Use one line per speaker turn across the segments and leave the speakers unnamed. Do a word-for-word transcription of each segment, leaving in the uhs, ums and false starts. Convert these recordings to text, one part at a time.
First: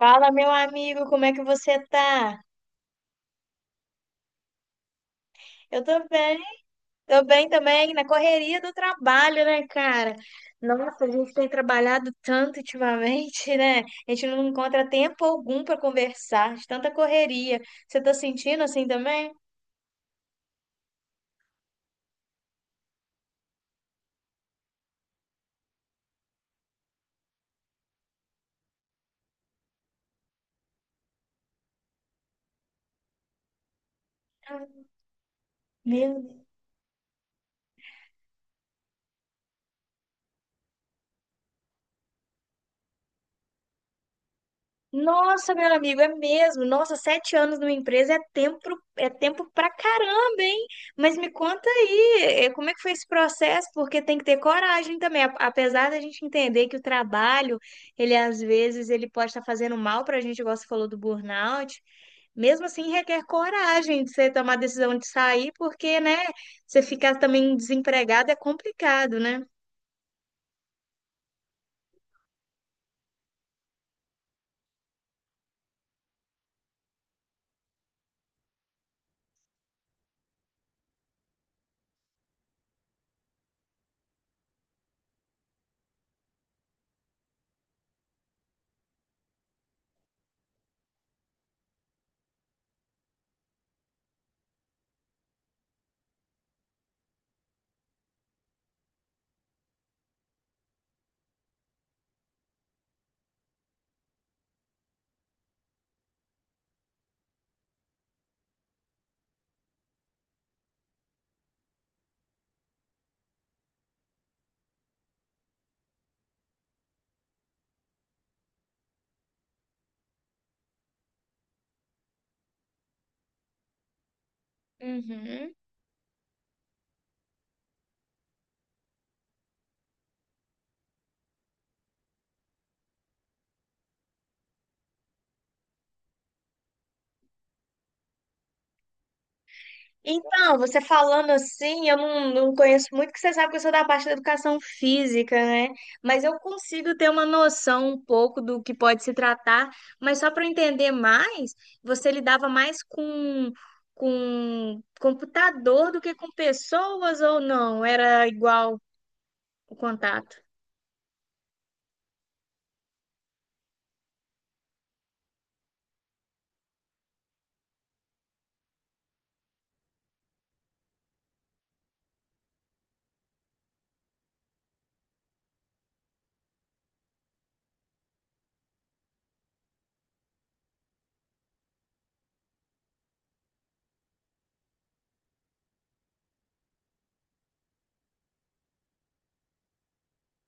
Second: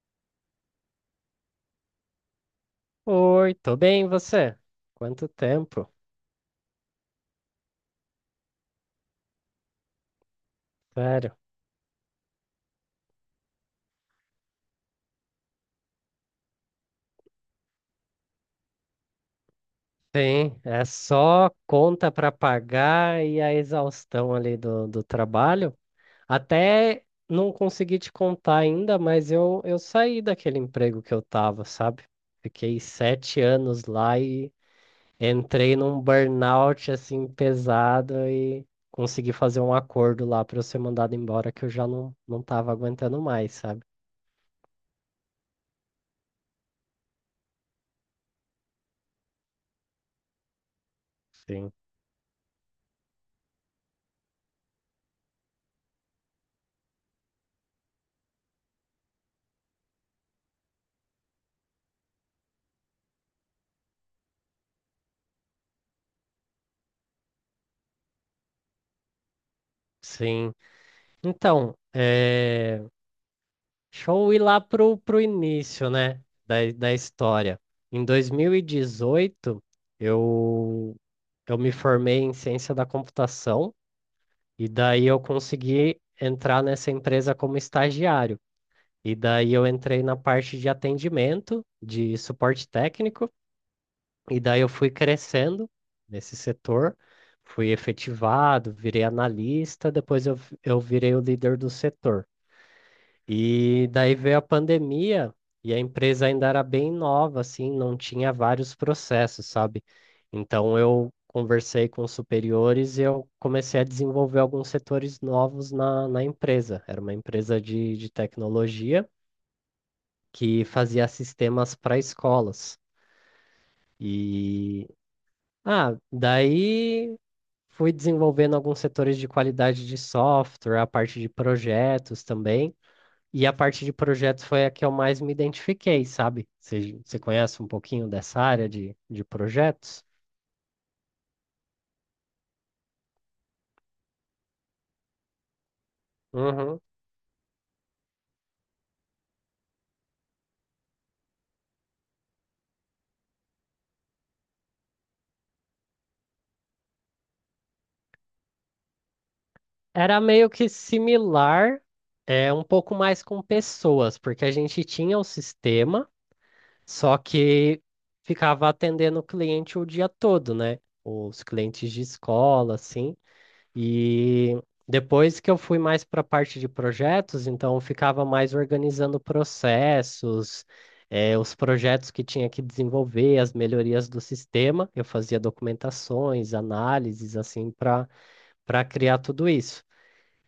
Fala, meu amigo, como é que você tá?
Oi, tô bem, e você? Quanto
Eu
tempo?
tô bem, tô bem também, na correria do trabalho, né, cara? Nossa, a gente
Sério.
tem trabalhado tanto ultimamente, né? A gente não encontra tempo algum pra conversar, de tanta correria. Você tá sentindo assim também?
Sim, é só conta para pagar e a exaustão ali do, do trabalho. Até não consegui te contar ainda, mas eu, eu saí daquele emprego que eu tava, sabe? Fiquei sete anos lá e entrei num
Meu
burnout assim pesado e consegui fazer um acordo lá para eu ser mandado embora que eu já não, não tava aguentando mais, sabe?
Nossa, meu amigo, é mesmo. Nossa, sete anos numa empresa é tempo, é tempo pra caramba, hein? Mas me conta
Sim.
aí, eh, como é que foi esse processo? Porque tem que ter coragem também. A- Apesar da gente entender que o trabalho, ele às vezes ele pode estar fazendo mal pra gente, igual você falou do burnout. Mesmo assim, requer coragem de você tomar a decisão de sair, porque, né, você ficar também desempregado é complicado, né?
Sim. Então, é... deixa eu ir lá pro, pro início, né, da, da história. Em dois mil e dezoito, eu, eu me formei em ciência da computação e daí eu consegui entrar nessa empresa como estagiário. E daí eu entrei na parte de atendimento, de suporte técnico, e daí eu fui crescendo nesse setor, fui efetivado, virei analista, depois eu, eu virei o líder do setor. E daí veio a pandemia e a empresa ainda era bem nova, assim, não tinha vários processos, sabe? Então eu conversei com os superiores e eu comecei a desenvolver alguns setores novos na, na empresa. Era uma empresa de, de tecnologia que fazia sistemas para escolas. E
Uhum.
ah, daí fui desenvolvendo alguns setores de qualidade de software, a parte de projetos também. E a parte de projetos foi a que eu mais me identifiquei, sabe? Você você conhece um pouquinho dessa área de, de projetos?
Então, você falando assim, eu não, não conheço muito, porque você sabe que eu sou da parte da educação física, né? Mas eu
Uhum.
consigo ter uma noção um pouco do que pode se tratar, mas só para entender mais, você lidava mais com, com computador do que com pessoas ou não? Era igual o
Era
contato?
meio que similar, é um pouco mais com pessoas, porque a gente tinha o sistema, só que ficava atendendo o cliente o dia todo, né? Os clientes de escola, assim. E depois que eu fui mais para a parte de projetos, então eu ficava mais organizando processos, eh, os projetos que tinha que desenvolver, as melhorias do sistema. Eu fazia documentações, análises, assim, para para criar tudo isso.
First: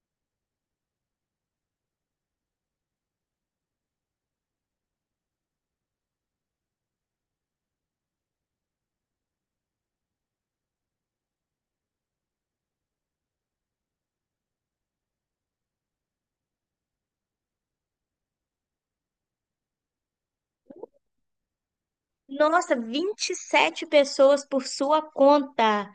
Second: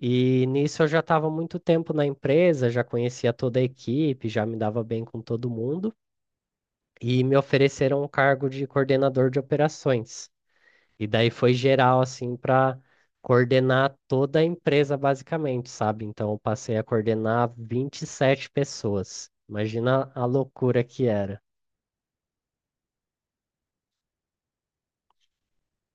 E nisso eu já estava muito tempo na empresa, já conhecia toda a equipe, já me dava bem com todo mundo, e me ofereceram um cargo de coordenador de operações. E daí foi geral, assim, para coordenar toda a empresa, basicamente, sabe? Então, eu passei a coordenar vinte e sete pessoas. Imagina a loucura que era.
Nossa, vinte e sete pessoas por sua conta.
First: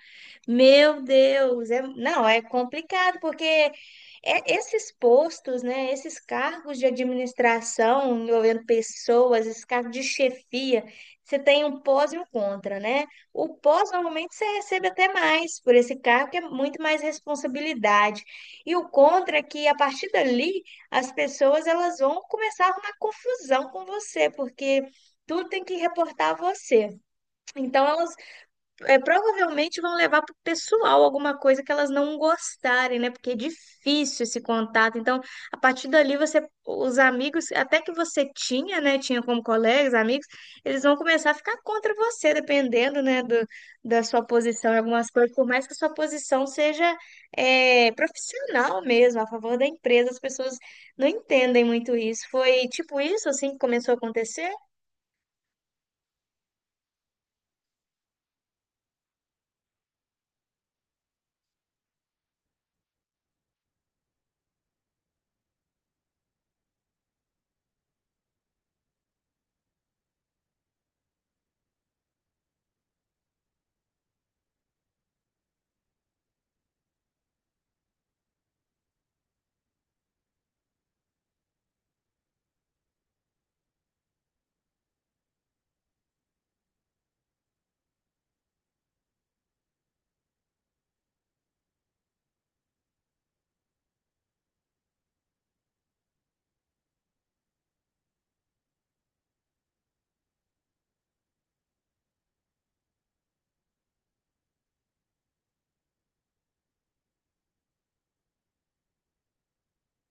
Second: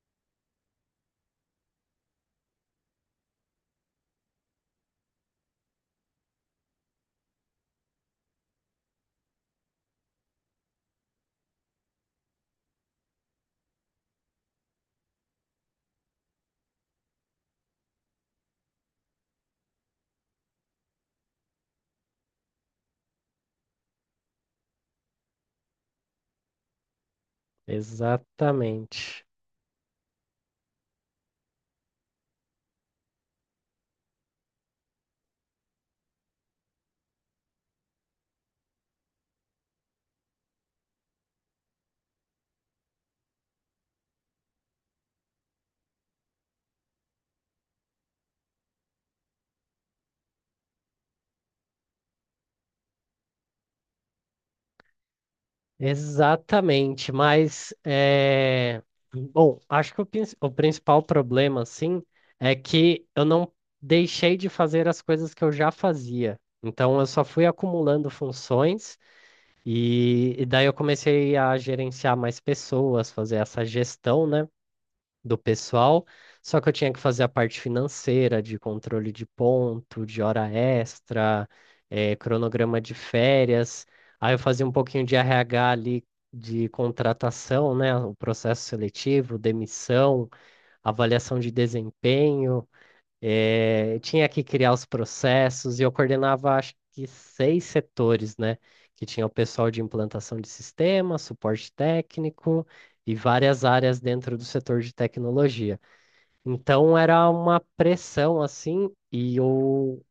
Meu Deus, é- não, é complicado porque é- esses postos, né, esses cargos de administração envolvendo pessoas, esses cargos de chefia, você tem um pós e um contra, né? O pós normalmente você recebe até mais por esse cargo, que é muito mais responsabilidade. E o contra é que a partir dali as pessoas elas vão começar a arrumar confusão com você, porque tudo tem que reportar a você. Então, elas é,
Exatamente.
provavelmente vão levar para o pessoal alguma coisa que elas não gostarem, né? Porque é difícil esse contato. Então, a partir dali, você, os amigos, até que você tinha, né? Tinha como colegas, amigos, eles vão começar a ficar contra você, dependendo, né? Do, da sua posição em algumas coisas, por mais que a sua posição seja é, profissional mesmo, a favor da empresa, as pessoas não entendem muito isso. Foi tipo isso, assim, que começou a acontecer?
Exatamente. Mas, é... bom, acho que o, prin- o principal problema, assim, é que eu não deixei de fazer as coisas que eu já fazia. Então, eu só fui acumulando funções. E, e daí eu comecei a gerenciar mais pessoas, fazer essa gestão, né, do pessoal. Só que eu tinha que fazer a parte financeira, de controle de ponto, de hora extra, eh, cronograma de férias. Aí eu fazia um pouquinho de R H ali, de contratação, né, o processo seletivo, demissão, avaliação de desempenho. Eh, tinha que criar os processos e eu coordenava, acho que seis setores, né? Que tinha o pessoal de implantação de sistema, suporte técnico e várias áreas dentro do setor de tecnologia. Então era uma pressão assim e eu,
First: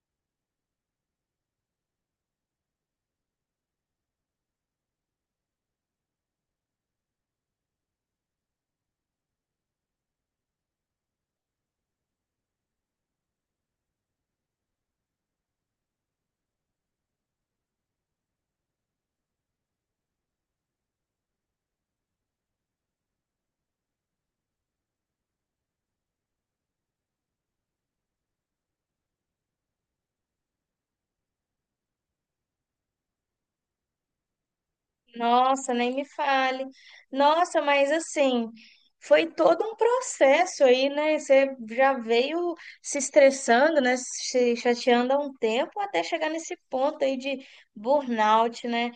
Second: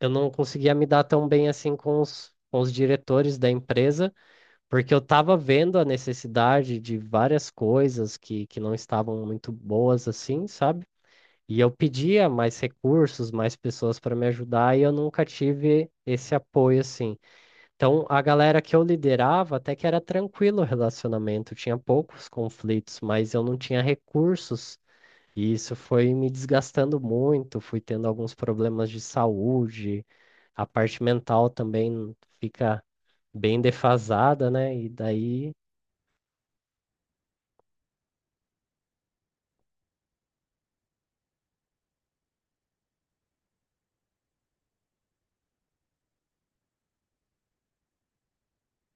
eu não conseguia me dar tão bem assim com os, com os diretores da empresa, porque eu estava vendo a necessidade de várias coisas que, que não estavam muito boas assim, sabe? E eu pedia mais recursos, mais pessoas para me ajudar, e eu nunca tive esse apoio assim. Então, a galera que eu liderava até que era tranquilo o relacionamento, tinha poucos conflitos, mas eu não tinha recursos, e isso foi me desgastando muito, fui tendo alguns problemas de saúde, a parte mental também fica bem defasada, né? E daí,
Nossa, nem me fale. Nossa, mas assim, foi todo um processo aí, né? Você já veio se estressando, né? Se chateando há um tempo até chegar nesse ponto aí de burnout, né?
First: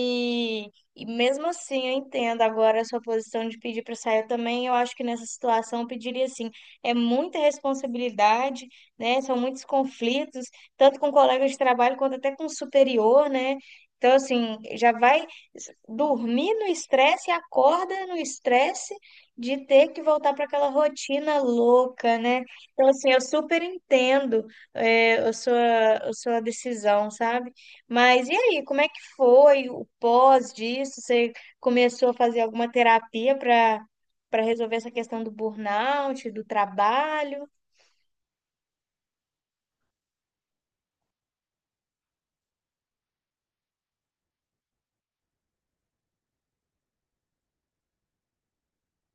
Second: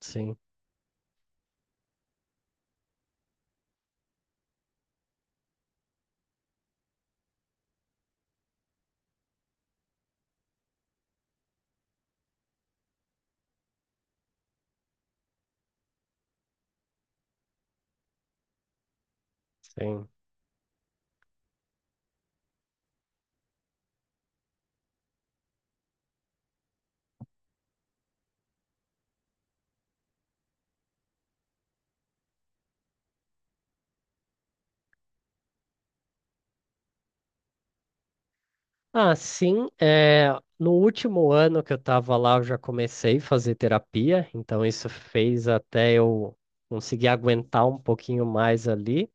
sim,
e mesmo assim, eu entendo agora a sua posição de pedir para sair. Eu também, eu acho que nessa situação eu pediria assim, é muita responsabilidade, né? São muitos conflitos, tanto com colegas de trabalho quanto até com o superior, né? Então, assim, já vai dormir no estresse e acorda no estresse de ter que
sim.
voltar para aquela rotina louca, né? Então, assim, eu super entendo é, a sua, a sua decisão, sabe? Mas e aí, como é que foi o pós disso? Você começou a fazer alguma terapia para para resolver essa questão do burnout, do trabalho?
Ah, sim. É, no último ano que eu estava lá, eu já comecei a fazer terapia, então isso fez até eu conseguir aguentar um pouquinho mais ali.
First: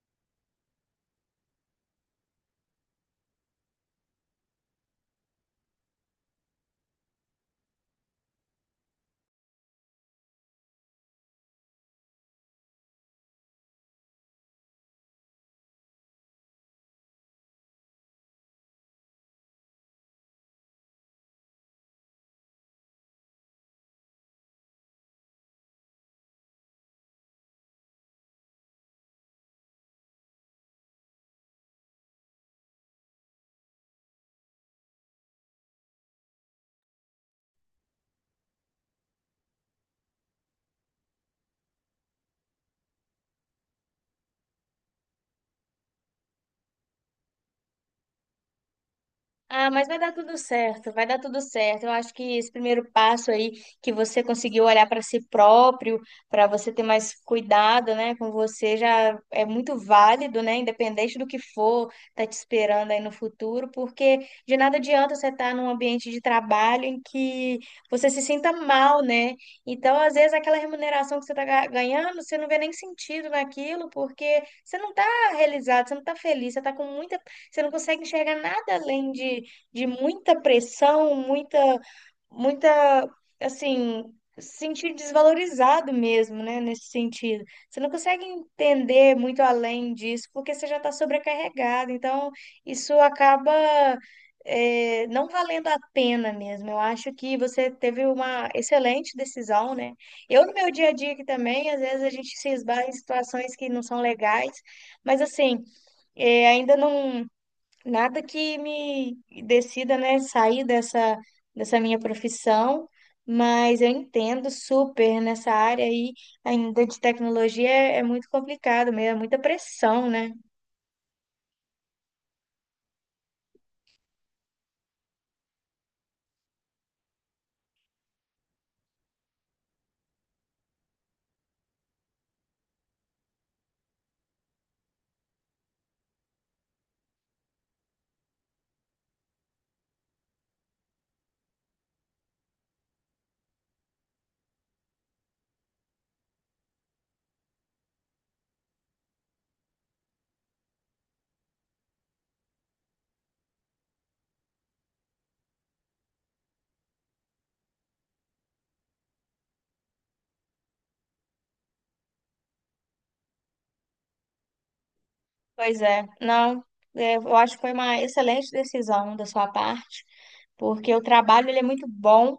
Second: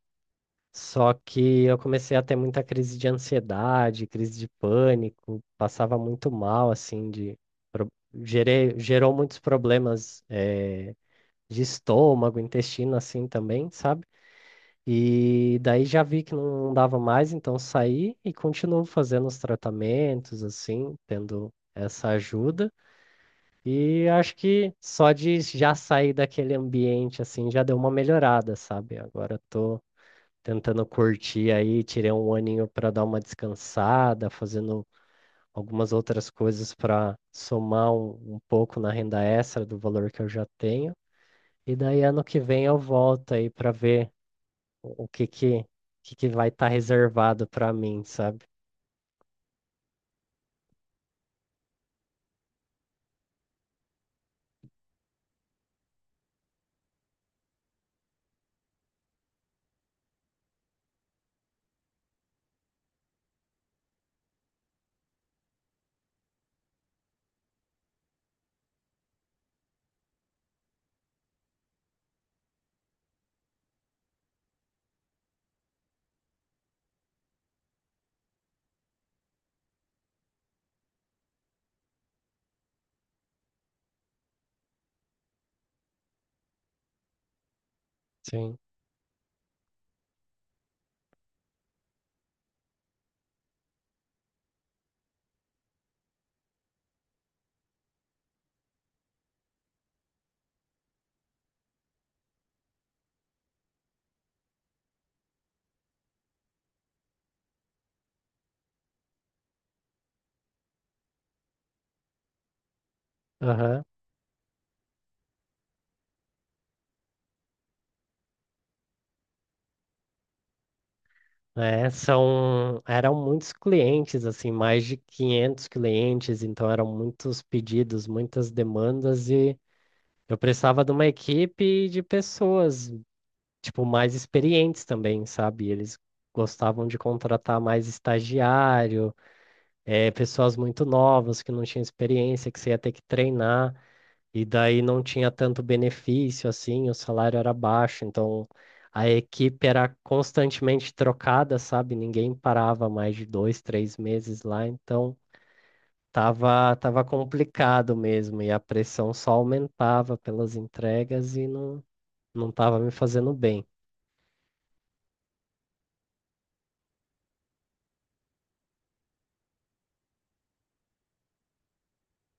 Só que eu comecei a ter muita crise de ansiedade, crise de pânico, passava muito mal, assim, de pro- gerei, gerou muitos problemas, eh, de estômago, intestino, assim também, sabe? E daí já vi que não dava mais, então saí e continuo fazendo os tratamentos, assim, tendo essa ajuda. E acho que só de já sair daquele ambiente, assim, já deu uma melhorada, sabe? Agora tô tentando curtir aí, tirei um aninho para dar uma descansada, fazendo algumas outras coisas para somar um, um pouco na renda extra do valor que eu já tenho. E daí ano que vem eu volto aí para ver o que que, que que vai estar reservado para mim, sabe?
Ah, mas vai dar tudo certo, vai dar tudo certo. Eu acho que esse primeiro passo aí, que você conseguiu olhar para si próprio, para você ter mais cuidado, né, com você, já é muito válido, né, independente do que for, tá te esperando aí no futuro, porque de nada adianta você estar num ambiente de trabalho em que você se sinta mal, né? Então, às vezes, aquela remuneração que você tá ga- ganhando, você não vê nem sentido naquilo, porque você não tá realizado, você não tá feliz, você tá com muita, você não consegue enxergar nada além de de muita pressão, muita, muita, assim, se sentir desvalorizado mesmo, né, nesse sentido. Você não consegue
Sim.
entender muito além disso, porque você já está sobrecarregado. Então, isso acaba é, não valendo a pena mesmo. Eu acho que você teve uma excelente decisão, né? Eu, no meu dia a dia aqui também, às vezes a gente se esbarra em situações que não são legais, mas assim, é, ainda não nada que me decida, né, sair dessa, dessa minha profissão, mas
Aham.
eu entendo super nessa área aí, ainda de tecnologia, é, é muito complicado mesmo, é muita pressão, né?
É, são, eram muitos clientes, assim, mais de quinhentos clientes, então eram muitos pedidos, muitas demandas e eu precisava de uma equipe de pessoas, tipo, mais experientes também, sabe? Eles gostavam de contratar mais estagiário, eh, pessoas muito novas que não tinham experiência, que você ia ter que treinar. E daí não tinha tanto benefício assim, o salário era baixo, então a equipe era constantemente trocada, sabe? Ninguém parava mais de dois, três meses lá, então tava, tava complicado mesmo, e a pressão só aumentava pelas entregas e não, não tava me fazendo bem.
Pois é, não, é, eu acho que foi uma excelente decisão da sua parte, porque o trabalho ele é muito bom,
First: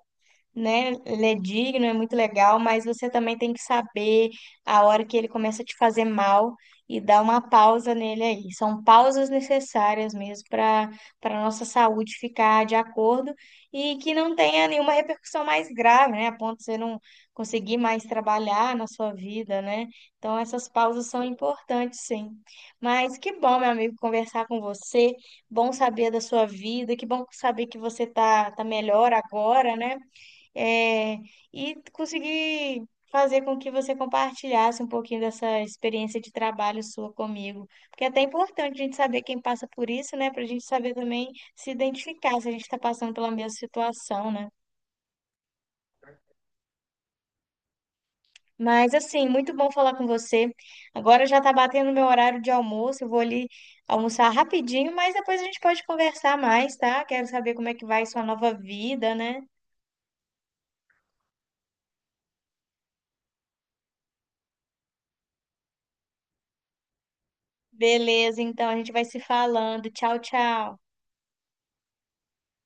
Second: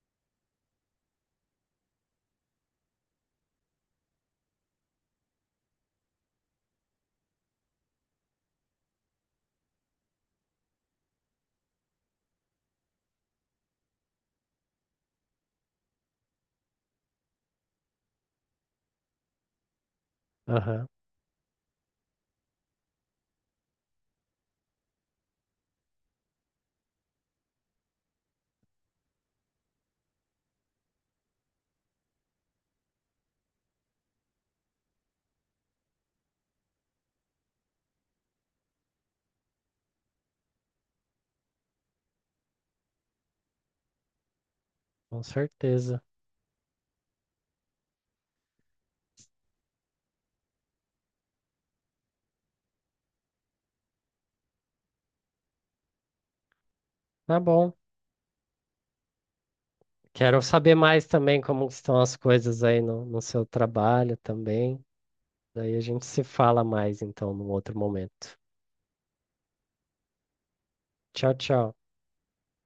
né? Ele é digno, é muito legal, mas você também tem que saber a hora que ele começa a te fazer mal e dar uma pausa nele aí. São pausas necessárias mesmo para para nossa saúde ficar de acordo e que não tenha nenhuma repercussão mais grave, né? A ponto de você não conseguir mais trabalhar na sua vida, né? Então essas
Aham,
pausas são importantes, sim. Mas que bom, meu amigo, conversar com você, bom saber da sua vida, que bom saber que você tá tá melhor agora, né? é, e conseguir fazer com que você compartilhasse um pouquinho dessa experiência de trabalho sua comigo. Porque é até importante a gente saber quem passa por isso, né? Para a gente saber também se identificar se a gente está passando pela mesma situação, né?
com certeza.
Mas assim, muito bom falar com você. Agora já está batendo meu horário de almoço, eu vou ali almoçar rapidinho, mas depois a gente pode conversar mais, tá? Quero
Tá
saber como
bom.
é que vai sua nova vida, né?
Quero saber mais também como que estão as coisas aí no, no seu trabalho também. Daí a gente se fala mais então num outro momento.
Beleza, então a gente vai se falando. Tchau, tchau.
Tchau, tchau.